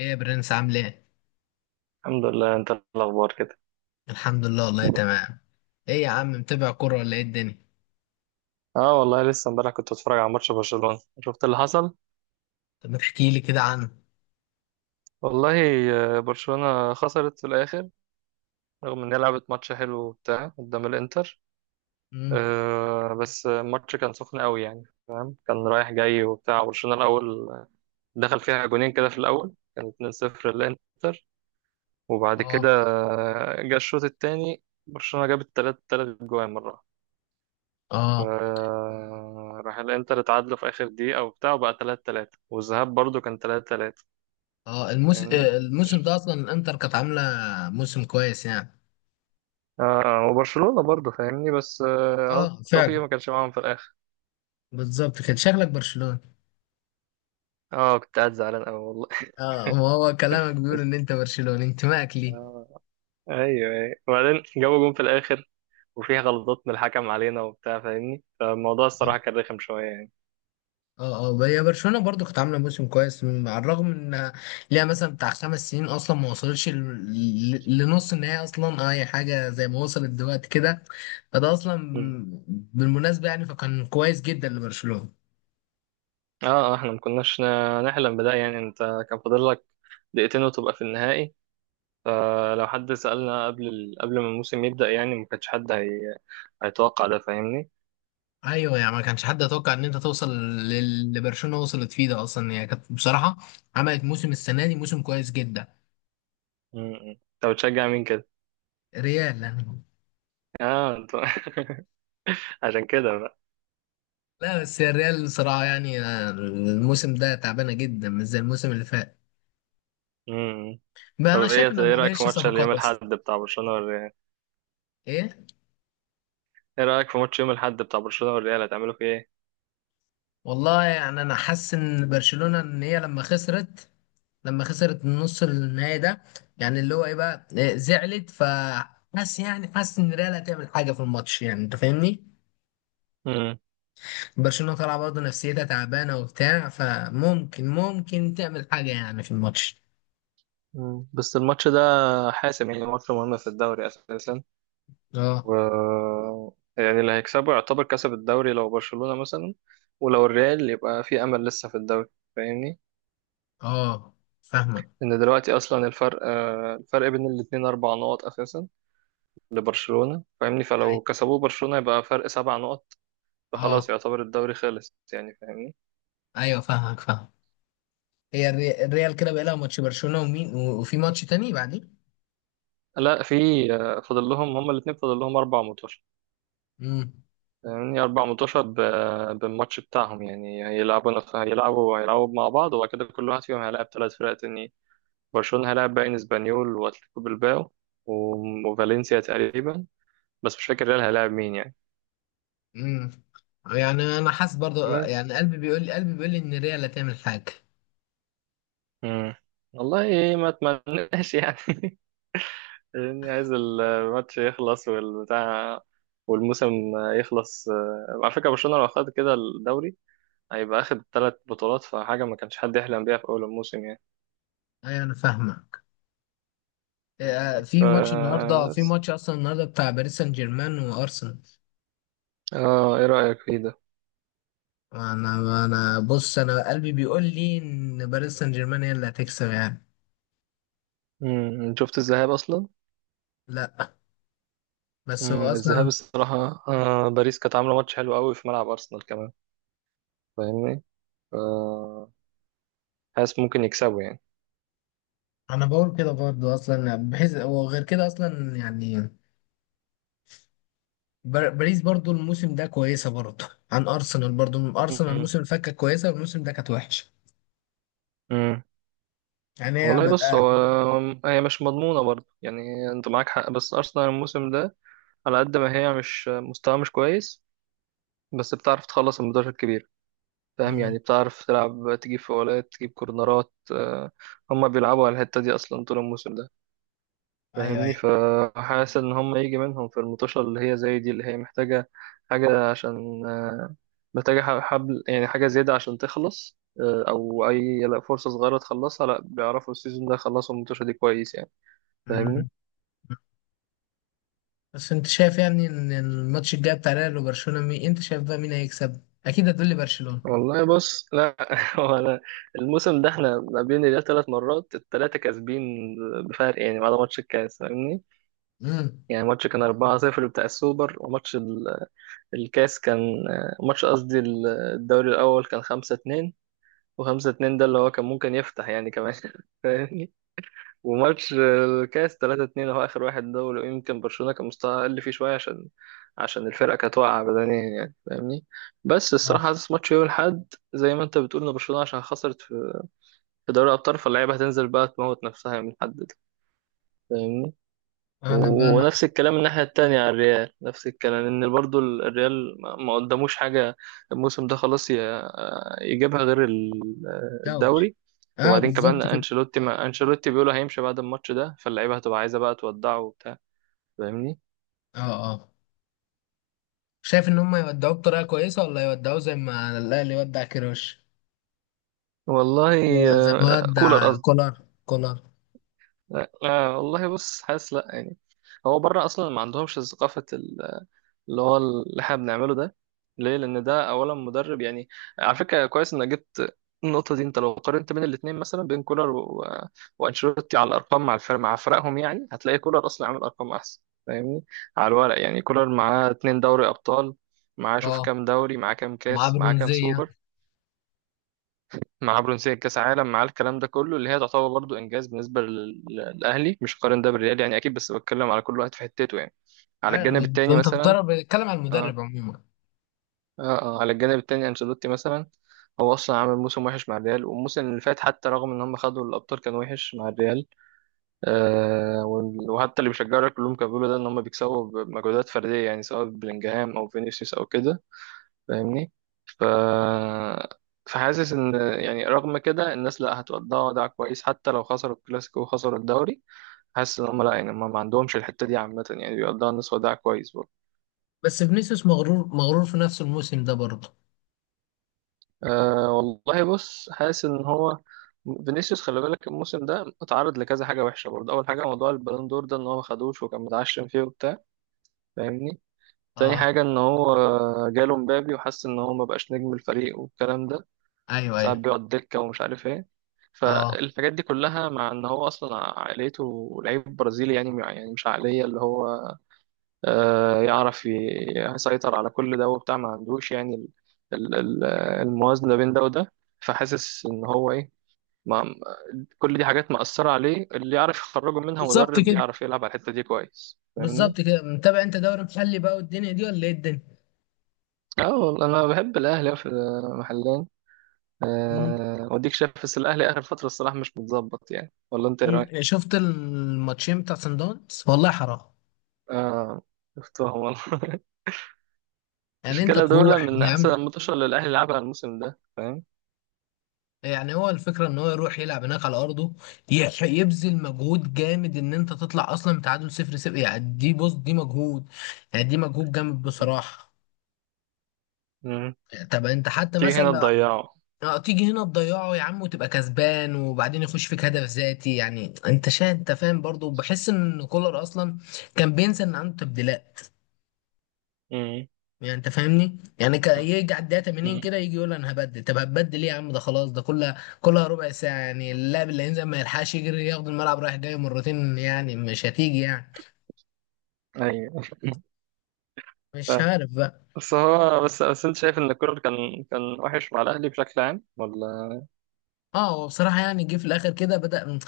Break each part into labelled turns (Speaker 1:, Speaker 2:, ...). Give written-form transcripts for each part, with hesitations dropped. Speaker 1: ايه يا برنس، عامل ايه؟
Speaker 2: الحمد لله. انت، الاخبار كده؟
Speaker 1: الحمد لله والله تمام. ايه يا عم، متابع كورة ولا ايه الدنيا؟
Speaker 2: اه والله، لسه امبارح كنت بتفرج على ماتش برشلونة. شفت اللي حصل؟
Speaker 1: طب ما تحكي لي كده عنه.
Speaker 2: والله برشلونة خسرت في الاخر. رغم ان هي لعبت ماتش حلو وبتاع قدام الانتر.
Speaker 1: امم.
Speaker 2: بس الماتش كان سخن قوي يعني. كان رايح جاي وبتاع. برشلونة الاول دخل فيها جونين كده، في الاول كان 2-0 للانتر. وبعد
Speaker 1: اه،
Speaker 2: كده جه الشوط التاني، برشلونة جابت تلات تلات جوان مرة.
Speaker 1: اه،
Speaker 2: راح الانتر اتعادلوا في اخر دقيقة وبتاع، وبقى 3-3، والذهاب برضو كان 3-3.
Speaker 1: اه.
Speaker 2: فاهمني؟
Speaker 1: الموسم ده اصلا الانتر كانت عاملة موسم كويس يعني.
Speaker 2: وبرشلونة برضو فاهمني، بس اهو
Speaker 1: اه
Speaker 2: التوفيق
Speaker 1: فعلا،
Speaker 2: ما كانش معاهم في الاخر.
Speaker 1: بالظبط كده، شكلك برشلوني.
Speaker 2: اه، كنت قاعد زعلان قوي والله.
Speaker 1: اه، وهو كلامك بيقول ان انت برشلوني، انتمائك ليه.
Speaker 2: آه ايوه ايوه، وبعدين جابوا جون في الاخر. وفيها غلطات من الحكم علينا وبتاع فاهمني، فالموضوع الصراحة كان رخم شوية يعني.
Speaker 1: اه، اه، هي برشلونه برضو كانت عامله موسم كويس على الرغم ان ليها مثلا بتاع خمس سنين اصلا ما وصلتش ل- ل- لنص النهائي اصلا اي حاجه زي ما وصلت دلوقتي كده، فده اصلا
Speaker 2: مم.
Speaker 1: بالمناسبه يعني، فكان كويس جدا لبرشلونه.
Speaker 2: اه. احنا ما كناش نحلم بده يعني. انت كان فاضل لك دقيقتين وتبقى في النهائي. فلو حد سألنا قبل ما الموسم يبدأ، يعني ما كانش حد هيتوقع ده. فاهمني؟
Speaker 1: ايوه يعني، ما كانش حد يتوقع ان انت توصل للي برشلونه وصلت فيه، ده اصلا هي كانت بصراحه عملت موسم السنه دي موسم كويس جدا.
Speaker 2: م- م. طب بتشجع مين كده؟
Speaker 1: ريال يعني.
Speaker 2: اه. عشان كده بقى.
Speaker 1: لا بس هي الريال بصراحه يعني الموسم ده تعبانه جدا، مش زي الموسم اللي فات.
Speaker 2: م- م.
Speaker 1: بقى
Speaker 2: طب
Speaker 1: انا شايف
Speaker 2: ايه
Speaker 1: انها ما
Speaker 2: ايه رأيك في
Speaker 1: عملتش
Speaker 2: ماتش
Speaker 1: صفقات
Speaker 2: اليوم الأحد
Speaker 1: اصلا.
Speaker 2: بتاع برشلونة والريال؟
Speaker 1: ايه،
Speaker 2: ايه رأيك في ماتش يوم الأحد بتاع برشلونة والريال؟ هتعملوا فيه ايه؟
Speaker 1: والله يعني انا حاسس ان برشلونة، ان هي لما خسرت النص النهائي ده، يعني اللي هو ايه بقى، زعلت، فحاسس يعني حاسس ان ريال هتعمل حاجة في الماتش، يعني انت فاهمني.
Speaker 2: م-
Speaker 1: برشلونة طالعة برضه نفسيتها تعبانة وبتاع، فممكن تعمل حاجة يعني في الماتش.
Speaker 2: م. بس الماتش ده حاسم يعني. ماتش مهم في الدوري أساسا.
Speaker 1: اه،
Speaker 2: و يعني اللي هيكسبه يعتبر كسب الدوري لو برشلونة مثلا. ولو الريال يبقى في أمل لسه في الدوري. فاهمني؟
Speaker 1: اه، فاهمك.
Speaker 2: ان دلوقتي اصلا الفرق بين الاتنين 4 نقط اساسا لبرشلونة. فاهمني؟
Speaker 1: أي-
Speaker 2: فلو كسبوه برشلونة يبقى فرق 7 نقط، فخلاص
Speaker 1: اه،
Speaker 2: يعتبر الدوري خلص يعني. فاهمني؟
Speaker 1: ايوه، فاهمك، فاهم. هي الريال كده بقى لها ماتش برشلونة ومين و- وفي ماتش تاني بعدين.
Speaker 2: لا، في. فاضل لهم هما الاتنين، فاضل لهم 4 ماتشات.
Speaker 1: امم.
Speaker 2: فاهمني؟ 4 ماتشات بالماتش بتاعهم يعني هيلعبوا نف- هيلعبوا هيلعبوا مع بعض. وبعد كده كل واحد فيهم هيلاعب 3 فرق تانيين. برشلونة هيلاعب باين اسبانيول واتلتيكو بلباو وفالنسيا تقريبا. بس مش فاكر ريال هيلاعب مين يعني.
Speaker 1: امم. يعني انا حاسس برضو يعني،
Speaker 2: بس
Speaker 1: قلبي بيقول لي ان ريال هتعمل حاجه.
Speaker 2: مم. والله ما اتمناش يعني. يعني عايز الماتش يخلص والبتاع والموسم يخلص. على فكرة، برشلونة لو خد كده الدوري هيبقى اخد 3 بطولات، فحاجة ما كانش حد يحلم بيها في أول الموسم يعني.
Speaker 1: ايوه انا فاهمك. إيه، آه،
Speaker 2: فاهمني؟
Speaker 1: في
Speaker 2: فبس.
Speaker 1: ماتش اصلا النهارده بتاع باريس سان جيرمان وارسنال.
Speaker 2: اه، ايه رأيك فيه ده؟
Speaker 1: انا، بص، انا قلبي بيقول لي ان باريس سان جيرمان هي اللي هتكسب يعني.
Speaker 2: مم. شفت الذهاب أصلا؟
Speaker 1: لا، بس هو
Speaker 2: مم.
Speaker 1: اصلا
Speaker 2: الذهاب الصراحة باريس كانت عاملة ماتش حلو قوي في ملعب أرسنال كمان. فاهمني؟ ف- حاسس ممكن يكسبوا يعني.
Speaker 1: انا بقول كده برضو اصلا، بحيث وغير كده اصلا يعني باريس برضو الموسم ده كويسه، برضو عن ارسنال. برضو ارسنال الموسم اللي فات كانت كويسه والموسم ده كانت وحشه،
Speaker 2: مم.
Speaker 1: يعني هي
Speaker 2: والله بص،
Speaker 1: بادئه.
Speaker 2: هي مش مضمونة برضه يعني. انت معاك حق، بس أرسنال الموسم ده على قد ما هي مش مستوى، مش كويس، بس بتعرف تخلص الماتشات الكبيرة. فاهم يعني؟ بتعرف تلعب، تجيب فاولات تجيب كورنرات، هما بيلعبوا على الحتة دي أصلا طول الموسم ده.
Speaker 1: ايوه، ايوه.
Speaker 2: فاهمني؟ فحاسس إن هما يجي منهم في المطوشة اللي هي زي دي، اللي هي محتاجة حاجة عشان محتاجة حبل يعني، حاجة زيادة عشان تخلص، أو أي، لا، فرصة صغيرة تخلصها، لا، بيعرفوا السيزون ده يخلصوا المطوشة دي كويس يعني. فاهمني؟
Speaker 1: مم. بس انت شايف يعني ان الماتش الجاي بتاع ريال وبرشلونه مين، انت شايف بقى مين هيكسب؟ اكيد هتقولي برشلونه.
Speaker 2: والله بص، لا انا الموسم ده احنا ما بين الريال 3 مرات، الثلاثه كاسبين بفرق يعني، بعد ماتش الكاس. فاهمني؟
Speaker 1: امم.
Speaker 2: يعني ماتش كان 4-0 بتاع السوبر، وماتش الكاس كان ماتش، قصدي الدوري الاول كان 5-2، و5-2 ده اللي هو كان ممكن يفتح يعني كمان فاهمني؟ وماتش الكاس 3-2 اهو، اخر واحد ده، ولو يمكن برشلونة كان مستواها اقل فيه شوية، عشان الفرقة كانت واقعة بدنيا يعني. فاهمني؟ بس
Speaker 1: اه،
Speaker 2: الصراحة حاسس ماتش يوم الأحد، زي ما انت بتقول، ان برشلونة عشان خسرت في دوري الأبطال، فاللعيبة هتنزل بقى تموت نفسها من الحد ده. فاهمني؟
Speaker 1: انا بقى
Speaker 2: و-
Speaker 1: انا
Speaker 2: ونفس الكلام الناحية التانية على الريال، نفس الكلام، ان برضو الريال ما قدموش حاجة الموسم ده، خلاص يجيبها غير ال-
Speaker 1: دوري.
Speaker 2: الدوري
Speaker 1: اه،
Speaker 2: وبعدين كمان،
Speaker 1: بالظبط كده.
Speaker 2: انشيلوتي ما انشيلوتي بيقولوا هيمشي بعد الماتش ده، فاللعيبة هتبقى عايزة بقى تودعه وبتاع. فاهمني؟
Speaker 1: اه، اه، شايف ان هم يودعوه بطريقه كويسه ولا يودعوه زي ما الاهلي يودع كيروش؟
Speaker 2: والله،
Speaker 1: زي ما ودع
Speaker 2: كولر قصدي.
Speaker 1: كولر.
Speaker 2: لا لا، والله بص، حاسس لا يعني. هو بره اصلا ما عندهمش ثقافة اللي هو، اللي احنا بنعمله ده. ليه؟ لان ده اولا مدرب يعني. على فكره، كويس انك جبت النقطه دي. انت لو قارنت بين الاثنين مثلا، بين كولر و... وانشيلوتي، على الارقام مع الفرق، مع فرقهم يعني، هتلاقي كولر اصلا عامل ارقام احسن. فاهمني؟ على الورق يعني، كولر معاه 2 دوري ابطال، معاه شوف
Speaker 1: اه،
Speaker 2: كام دوري، معاه كام
Speaker 1: ومعاه
Speaker 2: كاس، معاه كام
Speaker 1: برونزيه.
Speaker 2: سوبر، معاه برونزيه كاس عالم، معاه الكلام ده كله اللي هي تعتبر برضو انجاز بالنسبه للاهلي. مش قارن ده بالريال يعني اكيد، بس بتكلم على كل واحد في حتته يعني. على
Speaker 1: عارف،
Speaker 2: الجانب التاني
Speaker 1: انت
Speaker 2: مثلا
Speaker 1: بتضرب بتتكلم على
Speaker 2: آه،
Speaker 1: المدرب عموما.
Speaker 2: اه على الجانب التاني انشيلوتي مثلا، هو اصلا عامل موسم وحش مع الريال، والموسم اللي فات حتى، رغم ان هم خدوا الابطال، كان وحش مع الريال. آه وال- وحتى اللي بيشجعوا كلهم كانوا بيقولوا ده، ان هم بيكسبوا بمجهودات فرديه يعني، سواء بلينجهام او فينيسيوس او كده. فاهمني؟ ف فحاسس ان، يعني رغم كده الناس، لا، هتودعوا ودع كويس حتى لو خسروا الكلاسيكو وخسروا الدوري. حاسس ان هم لا يعني، هم ما عندهمش الحته دي عامه يعني، بيودعوا الناس ودع كويس.
Speaker 1: بس فينيسيوس مغرور مغرور في نفس الموسم ده برضه.
Speaker 2: أه والله بص، حاسس ان هو، فينيسيوس خلي بالك الموسم ده اتعرض لكذا حاجه وحشه برضه. اول حاجه موضوع البالون دور ده، ان هو ما خدوش وكان متعشم فيه وبتاع. فاهمني؟ تاني
Speaker 1: اه،
Speaker 2: حاجه، ان هو جاله مبابي وحس ان هو ما بقاش نجم الفريق والكلام ده،
Speaker 1: ايوه،
Speaker 2: ساعات
Speaker 1: ايوه.
Speaker 2: بيقعد دكه ومش عارف ايه.
Speaker 1: اه،
Speaker 2: فالحاجات دي كلها، مع ان هو اصلا عائلته لعيب برازيلي يعني، مش عقليه اللي هو، يعرف يسيطر على كل ده وبتاع، ما عندوش يعني ال- ال- الموازنة بين ده وده. فحاسس ان هو ايه، ما كل دي حاجات مأثرة عليه، اللي يعرف يخرجه منها
Speaker 1: بالظبط
Speaker 2: مدرب
Speaker 1: كده،
Speaker 2: بيعرف يلعب على الحتة دي كويس. فاهمني؟
Speaker 1: بالظبط كده. متابع انت دوري محلي بقى والدنيا دي، ولا ايه الدنيا؟
Speaker 2: اه والله انا بحب الاهلي في محلين.
Speaker 1: مم.
Speaker 2: وديك شايف بس الاهلي اخر فترة الصراحة مش متظبط يعني، ولا انت ايه
Speaker 1: مم.
Speaker 2: رايك؟
Speaker 1: شفت الماتشين بتاع سان داونز؟ والله حرام.
Speaker 2: اه، شفتهم والله
Speaker 1: يعني انت
Speaker 2: المشكلة دول
Speaker 1: تروح
Speaker 2: من
Speaker 1: يا عم.
Speaker 2: احسن الماتشات اللي الاهلي لعبها الموسم ده. فاهم؟
Speaker 1: يعني هو الفكره ان هو يروح يلعب هناك على ارضه، يبذل مجهود جامد ان انت تطلع اصلا بتعادل صفر صفر، يعني دي، بص، دي مجهود. يعني دي مجهود جامد
Speaker 2: مم.
Speaker 1: بصراحه.
Speaker 2: مم.
Speaker 1: طب انت حتى
Speaker 2: تيجي
Speaker 1: مثلا
Speaker 2: هنا تضيعه.
Speaker 1: اه، تيجي هنا تضيعه يا عم، وتبقى كسبان وبعدين يخش فيك هدف ذاتي. يعني انت شايف، انت فاهم، برضه بحس ان كولر اصلا كان بينسى ان عنده تبديلات.
Speaker 2: امم،
Speaker 1: يعني انت فاهمني، يعني يجي على الدقيقه 80
Speaker 2: امم،
Speaker 1: كده يجي يقول انا هبدل. طب هتبدل ايه يا عم، ده خلاص، ده كلها كلها ربع ساعه. يعني اللاعب اللي هينزل ما يلحقش يجري، ياخد الملعب رايح جاي مرتين يعني مش هتيجي يعني.
Speaker 2: ايوه،
Speaker 1: مش
Speaker 2: فاهم.
Speaker 1: عارف بقى.
Speaker 2: بس هو، بس انت شايف ان الكولر كان وحش مع الاهلي بشكل عام ولا؟
Speaker 1: اه، هو بصراحة يعني جه في الآخر كده، بدأ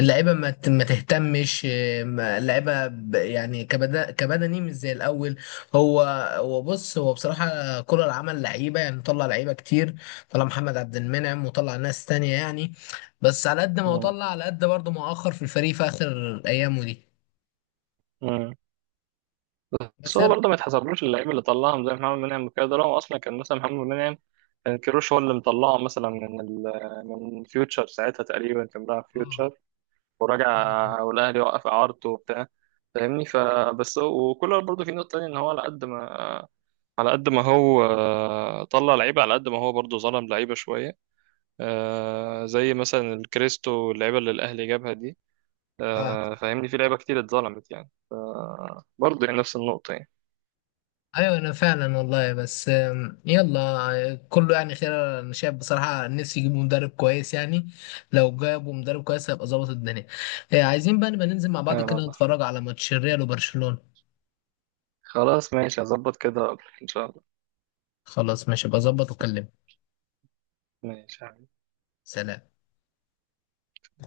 Speaker 1: اللعيبة ما تهتمش، اللعيبة يعني كبدني مش زي الأول. هو، بص، هو بصراحة كولر عمل لعيبة يعني، طلع لعيبة كتير، طلع محمد عبد المنعم وطلع ناس تانية يعني. بس على قد ما هو
Speaker 2: امم،
Speaker 1: طلع، على قد برضه ما أخر في الفريق في آخر أيامه دي.
Speaker 2: امم. بس
Speaker 1: بس
Speaker 2: هو برضه ما يتحسبلوش اللعيبه اللي طلعهم زي محمد منعم وكده. ده هو اصلا كان مثلا محمد منعم كان كيروش هو اللي مطلعه مثلا من فيوتشر ساعتها، تقريبا كان بيلعب
Speaker 1: اه.
Speaker 2: فيوتشر.
Speaker 1: أيوه.
Speaker 2: ورجع، والاهلي وقف اعارته وبتاع. فاهمني؟ فبس هو وكولر برضه في نقطه تانيه، ان هو على قد ما هو طلع لعيبه، على قد ما هو برضه ظلم لعيبه شويه. زي مثلا الكريستو، اللعيبة اللي الأهلي جابها دي.
Speaker 1: آه.
Speaker 2: فاهمني؟ في لعيبة كتير اتظلمت يعني، برضه يعني نفس النقطة يعني.
Speaker 1: ايوه انا فعلا والله. بس يلا كله يعني خير. انا شايف بصراحه نفسي يجيبوا مدرب كويس يعني، لو جابوا مدرب كويس هيبقى ظابط الدنيا. عايزين بقى نبقى ننزل مع بعض كده،
Speaker 2: آه
Speaker 1: نتفرج على ماتش الريال وبرشلونه.
Speaker 2: خلاص، ماشي، هظبط كده وأقولك إن شاء الله.
Speaker 1: خلاص ماشي، بظبط واكلمك.
Speaker 2: ماشي.
Speaker 1: سلام.